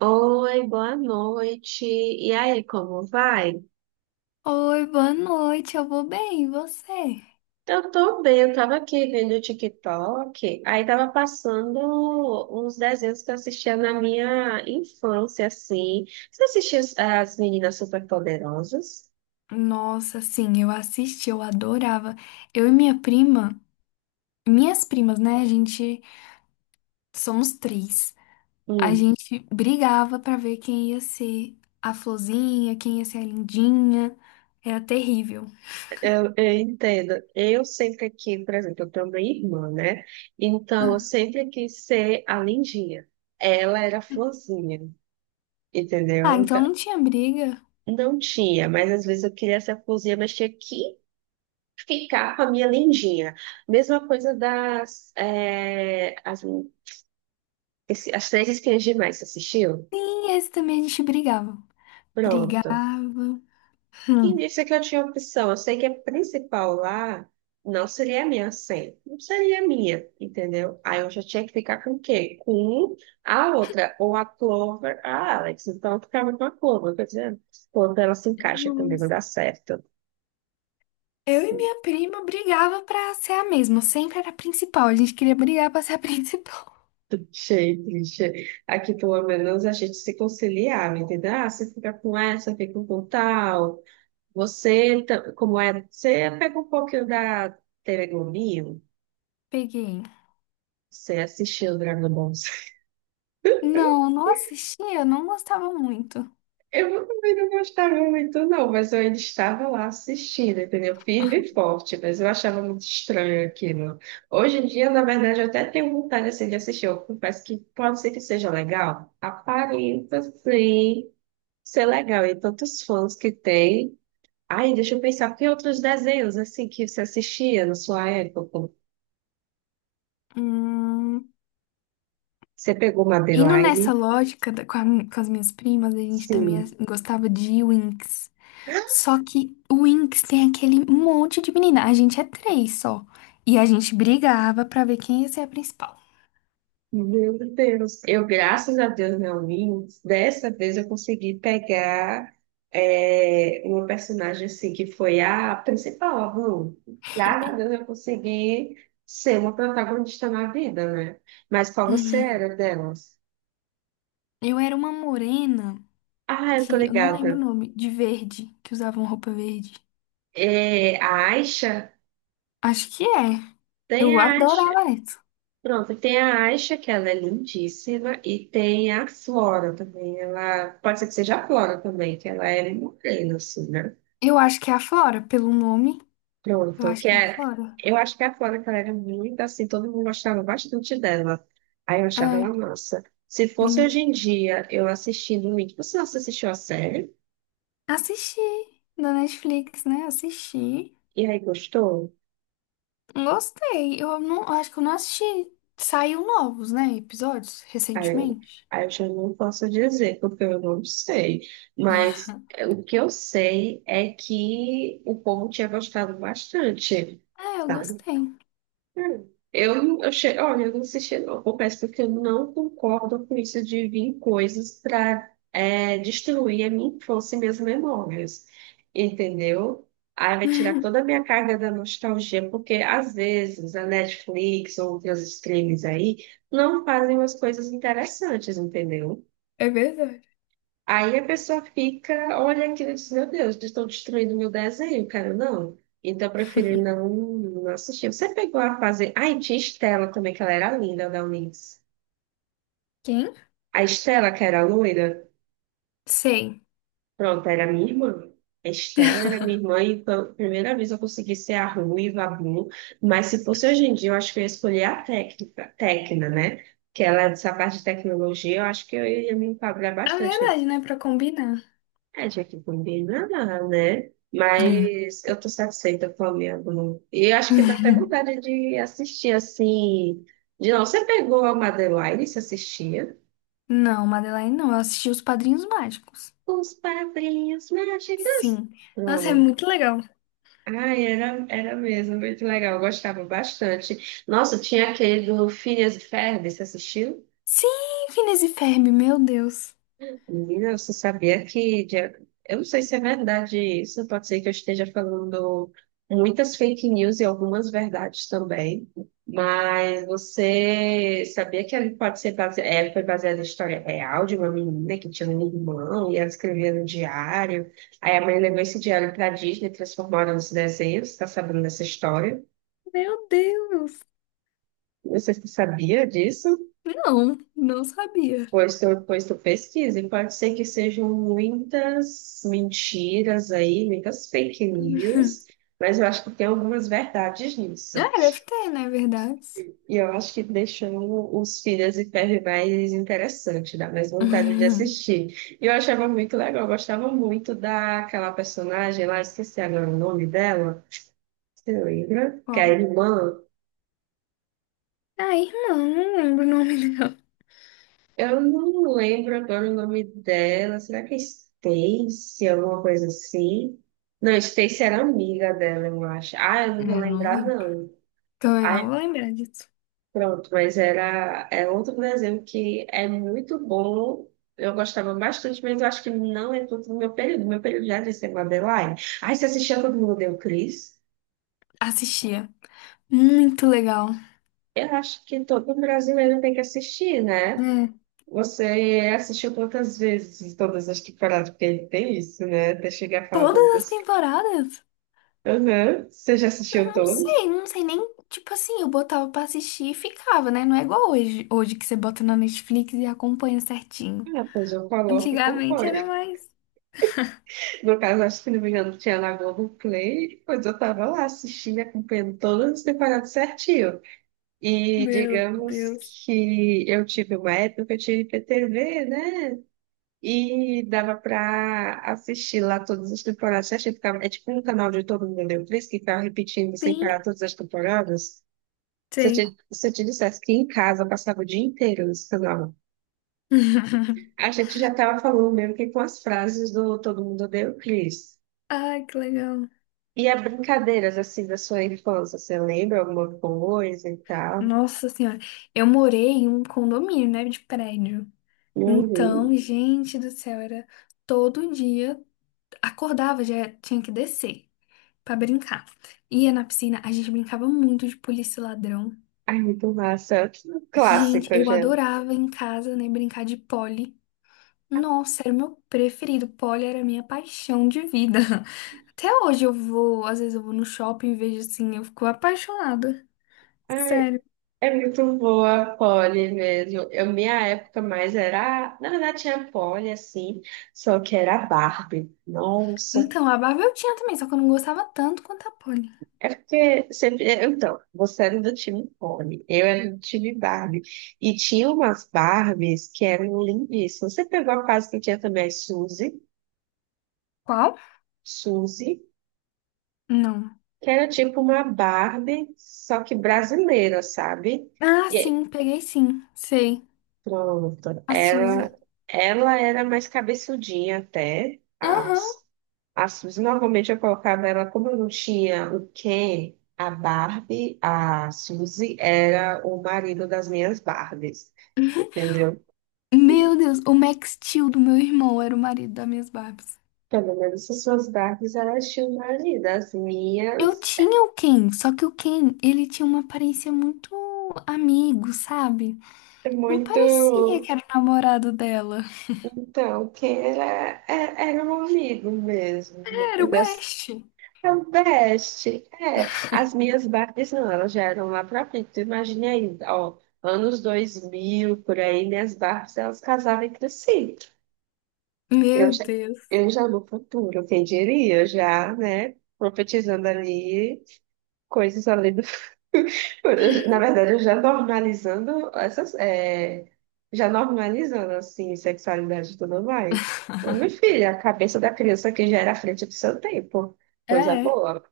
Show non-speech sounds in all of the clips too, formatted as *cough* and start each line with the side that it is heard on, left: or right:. right: Oi, boa noite. E aí, como vai?
left: Oi, boa noite, eu vou bem, e você?
right: Eu tô bem, eu tava aqui vendo o TikTok, aí tava passando uns desenhos que eu assistia na minha infância, assim. Você assistia as Meninas Superpoderosas?
left: Nossa, sim, eu assisti, eu adorava. Eu e minha prima, Minhas primas, né? A gente somos três. A
right: Hum,
left: gente brigava pra ver quem ia ser a florzinha, quem ia ser a lindinha. Era terrível.
right: eu entendo. Eu sempre quis, por exemplo, eu tenho uma irmã, né? Então, eu
left: Uhum.
right: sempre quis ser a lindinha. Ela era a florzinha,
left: Ah,
right: entendeu?
left: então
right: Então,
left: não tinha briga.
right: não tinha, mas às vezes eu queria ser a florzinha, mas tinha que ficar com a minha lindinha. Mesma coisa das as, as três espinhas demais, você assistiu?
left: Sim, esse também a gente brigava.
right: Pronto.
left: Brigava.
right: E
left: Hum.
right: disse que eu tinha opção. Eu sei que a principal lá não seria a minha senha. Não seria a minha, entendeu? Aí eu já tinha que ficar com o quê? Com a outra, ou a Clover, a Alex. Então eu ficava com a Clover, quer dizer, quando ela se encaixa também não
left: Deus.
right: dá certo.
left: Eu e minha prima brigava pra ser a mesma, sempre era a principal. A gente queria brigar pra ser a *laughs* principal.
right: *laughs* Achei triste. Aqui, pelo menos, a gente se conciliava, entendeu? Ah, você fica com essa, fica com tal. Você, como é? Você pega um pouquinho da Telegominho,
left: Peguei.
right: você assistiu o Dragon Ball Z. *laughs*
left: Não, não assisti, eu não gostava muito.
right: Eu também não gostava muito, não, mas eu ainda estava lá assistindo, entendeu? Firme e forte, mas eu achava muito estranho aquilo. Hoje em dia, na verdade, eu até tenho vontade, assim, de assistir. Eu confesso que pode ser que seja legal. Aparenta, sim. Isso é legal, e tantos fãs que tem. Ai, deixa eu pensar, que outros desenhos assim que você assistia na sua época?
left: Hum,
right: Você pegou uma
left: indo
right: Madeline?
left: nessa lógica da- com, a mi- com as minhas primas, a gente
right: Sim.
left: gostava de Winx. Só que o Winx tem aquele monte de menina. A gente é três só. E a gente brigava pra ver quem ia ser a principal.
right: Meu Deus. Eu, graças a Deus, não li. Dessa vez eu consegui pegar uma personagem assim que foi a principal, a Blue. Graças a Deus eu consegui ser uma protagonista na vida, né? Mas qual você
left: Hum,
right: era delas?
left: Eu era uma morena,
right: Ah, eu tô
left: que eu não lembro o
right: ligada.
left: nome, de verde, que usava roupa verde.
right: É, a Aisha?
left: Acho que é.
right: Tem
left: Eu
right: a Asha,
left: adorava essa.
right: pronto, tem a Asha, que ela é lindíssima, e tem a Flora também, ela, pode ser que seja a Flora também, que ela era morena, assim, né?
left: Eu acho que é a Flora, pelo nome. Eu
right: Pronto,
left: acho
right: que
left: que é a
right: é,
left: Flora.
right: eu acho que a Flora, que ela era muito assim, todo mundo gostava bastante dela, aí eu achava ela
left: É.
right: massa. Se fosse hoje em dia, eu assistindo muito, você não assistiu a série?
left: Assisti da Netflix, né? Assisti.
right: E aí gostou?
left: Gostei. Eu não, eu acho que eu não assisti. Saiu novos, né? Episódios
right: Aí eu,
left: recentemente.
right: aí eu já não posso dizer, porque eu não sei. Mas é, o que eu sei é que o povo tinha gostado bastante,
left: Ah, eu
right: sabe?
left: gostei.
right: Hum. Olha, eu não assisti, não. Eu confesso porque eu não concordo com isso de vir coisas para destruir a minha infância e minhas memórias. Entendeu? Aí vai tirar toda a
left: *laughs*
right: minha carga da nostalgia, porque às vezes a Netflix ou outras streams aí não fazem umas coisas interessantes, entendeu?
left: É verdade.
right: Aí a pessoa fica, olha aquilo e diz, meu Deus, eles estão destruindo meu desenho, cara, não. Então eu preferi não assistir. Você pegou a fase. Ai, tinha Estela também, que ela era linda da Unis.
left: Quem?
right: A Estela, que era loira,
left: Sei.
right: pronto, era minha irmã. A Estela era minha irmã e pela primeira vez eu consegui ser a ruiva, a Blue. Mas se fosse hoje em dia, eu acho que eu ia escolher a técnica, Tecna, né? Que ela é dessa parte de tecnologia, eu acho que eu ia me enquadrar
left: É
right: bastante.
left: verdade, né? Pra combinar.
right: É, tinha que combinar, né?
left: É.
right: Mas eu tô satisfeita com a minha Globo. E eu acho que dá até vontade de assistir assim. De não, você pegou a Madeline, e se assistia?
left: Não, Madeline, não. Eu assisti Os Padrinhos Mágicos.
right: Os Padrinhos Mágicos.
left: Sim. Nossa, é
right: Pronto.
left: muito legal.
right: Ai, era mesmo, muito legal. Eu gostava bastante. Nossa, tinha aquele do Phineas e Ferb, você assistiu?
left: Sim, Phineas e Ferb, meu Deus.
right: Menina, você sabia eu não sei se é verdade isso, pode ser que eu esteja falando muitas fake news e algumas verdades também, mas você sabia que ele pode ser base... é, foi baseada em história real de uma menina que tinha um irmão e ela escrevia no diário, aí a mãe levou esse diário para Disney e transformaram nos desenhos, está sabendo dessa história?
left: Meu Deus!
right: Você sabia disso?
left: Não, não sabia.
right: Pois tu pesquisa, e pode ser que sejam muitas mentiras aí, muitas fake news,
left: *laughs*
right: mas eu acho que tem algumas verdades nisso.
left: Ah, deve ter, né? Verdade.
right: E eu acho que deixou os Filhas e Ferro mais interessante, dá mais vontade de
left: *laughs*
right: assistir. E eu achava muito legal, eu gostava muito daquela personagem lá, esqueci agora o nome dela, você lembra? Que é a
left: Qual?
right: irmã.
left: Ah, irmã, não lembro o nome *laughs* dela.
right: Eu não lembro agora o nome dela. Será que é Stacy, alguma coisa assim? Não, Stacy era amiga dela, eu acho. Ah, eu
left: Eu
right: não vou
left: não
right: lembrar,
left: lembro.
right: não.
left: Também não
right: Ah,
left: vou lembrar disso.
right: pronto, mas é outro desenho que é muito bom. Eu gostava bastante, mas eu acho que não é todo o meu período. Meu período já era de ser Madeline. Ah, você assistia Todo Mundo Deu Cris?
left: Assistia. Muito legal.
right: Eu acho que todo brasileiro tem que assistir, né?
left: É.
right: Você assistiu quantas vezes todas as temporadas? Porque ele tem isso, né? Até chegar a falar
left: Todas
right: todas
left: as
right: as.
left: temporadas?
right: Aham. Você já
left: Eu
right: assistiu
left: não
right: todos?
left: sei, não sei nem. Tipo assim, eu botava pra assistir e ficava, né? Não é igual hoje, hoje que você bota na Netflix e acompanha certinho.
right: Ah, pois eu coloco e
left: Antigamente
right: compõe.
left: era
right: *laughs*
left: mais.
right: No caso, acho que, se não me engano, tinha na Globoplay, pois eu estava lá assistindo, e acompanhando todas as temporadas certinho. E
left: Meu
right: digamos
left: Deus.
right: que eu tive uma época que eu tinha IPTV, né? E dava para assistir lá todas as temporadas certinho. Ficava, é tipo um canal de todo mundo deu três que ficava repetindo sem
left: Sim,
right: parar todas as temporadas.
left: sei.
right: Se eu te dissesse que em casa eu passava o dia inteiro no celular,
left: *laughs*
right: a gente já estava falando mesmo que com as frases do Todo Mundo Odeia o Chris.
left: Ai, que legal.
right: E as brincadeiras, assim, da sua infância, você lembra alguma coisa e tal?
left: Nossa Senhora. Eu morei em um condomínio, né? De prédio.
right: Uhum.
left: Então, gente do céu, era todo dia. Acordava, já tinha que descer pra brincar. Ia na piscina, a gente brincava muito de polícia e ladrão.
right: Ai, muito massa.
left: Gente,
right: Clássico,
left: eu
right: já.
left: adorava em casa, né, brincar de pole. Nossa, era o meu preferido. Pole era a minha paixão de vida. *laughs* Até hoje eu vou, às vezes eu vou no shopping e vejo assim, eu fico apaixonada.
right: Ai,
left: Sério.
right: é muito boa a Polly mesmo. Eu, minha época mais era. Na verdade, tinha Polly, assim, só que era a Barbie. Nossa,
left: Então, a Barbie eu tinha também, só que eu não gostava tanto quanto a pole.
right: é porque sempre. Então, você era do time Pony, eu era do time Barbie. E tinha umas Barbies que eram lindíssimas. Você pegou a fase que tinha também as Suzy,
left: Qual?
right: Suzy,
left: Não.
right: que era tipo uma Barbie, só que brasileira, sabe?
left: Ah, sim, peguei sim. Sei.
right: Pronto.
left: A Suzy.
right: Ela era mais cabeçudinha até.
left: Aham.
right: As Suzy, normalmente eu colocava ela, como eu não tinha o Ken, a Barbie, a Suzy era o marido das minhas Barbies, entendeu?
left: Meu Deus, o Max Steel do meu irmão era o marido das minhas Barbies.
right: Pelo menos as suas Barbies, elas tinham um marido. As
left: Eu
right: minhas,
left: tinha o Ken, só que o Ken, ele tinha uma aparência muito amigo, sabe?
right: é
left: Não parecia
right: muito...
left: que era o namorado dela.
right: Então, o Ken era, era um amigo mesmo. No
left: Era
right: fim
left: o
right: das.
left: Best.
right: É o best. É, as minhas Barbies não, elas já eram lá pra frente. Tu imagina aí, ó, anos 2000 por aí, minhas Barbies, elas casaram entre si. Eu
left: Meu
right: já,
left: Deus.
right: eu já no futuro, quem diria, já, né, profetizando ali coisas ali do *laughs* na verdade, eu já normalizando essas, já normalizando, assim, sexualidade e tudo mais. Meu filho, a cabeça da criança que já era à frente do seu tempo. Coisa
left: É,
right: boa.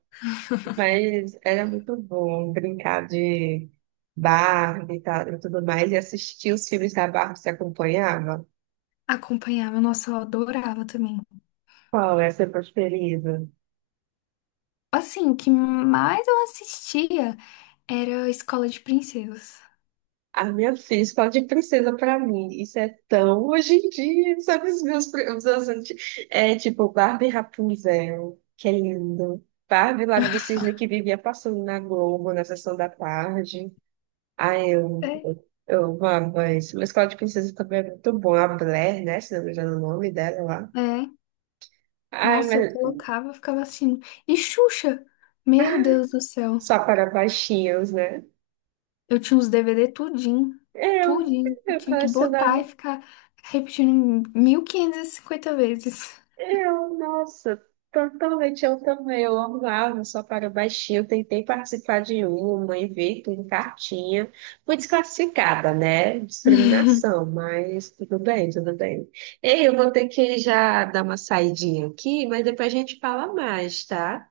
right: Mas era muito bom brincar de Barbie e tal, e tudo mais, e assistir os filmes da Barbie, se acompanhava.
left: acompanhava, nossa, eu adorava também.
right: Qual é a sua preferida?
left: Assim, o que mais eu assistia era a Escola de Princesas.
right: A minha filha, escola de princesa pra mim. Isso é tão hoje em dia, sabe? Os meus anti- é tipo Barbie Rapunzel, que é lindo. Barbie Lago do Cisne, que vivia passando na Globo, na sessão da tarde. Ai, eu,
left: Sei.
right: eu amava isso. Mas escola de princesa também é muito bom. A Blair, né? Se não me engano o nome dela lá.
left: É,
right: Ai,
left: nossa, eu
right: mas
left: colocava, ficava assistindo. E Xuxa, meu
right: ah,
left: Deus do céu.
right: só para baixinhos, né?
left: Eu tinha os DVD tudinho,
right: Eu,
left: tudinho. Eu
right: eu
left: tinha que botar e
right: colecionava.
left: ficar repetindo 1.550 vezes.
right: Eu, nossa, totalmente eu também. Eu amava só para baixinho. Eu tentei participar de uma e ver tudo em cartinha. Fui desclassificada, né?
left: *laughs*
right: Discriminação, mas tudo bem, tudo bem. Ei, eu vou ter que já dar uma saidinha aqui, mas depois a gente fala mais, tá?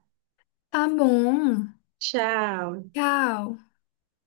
left: Tá bom.
right: Tchau.
left: Tchau.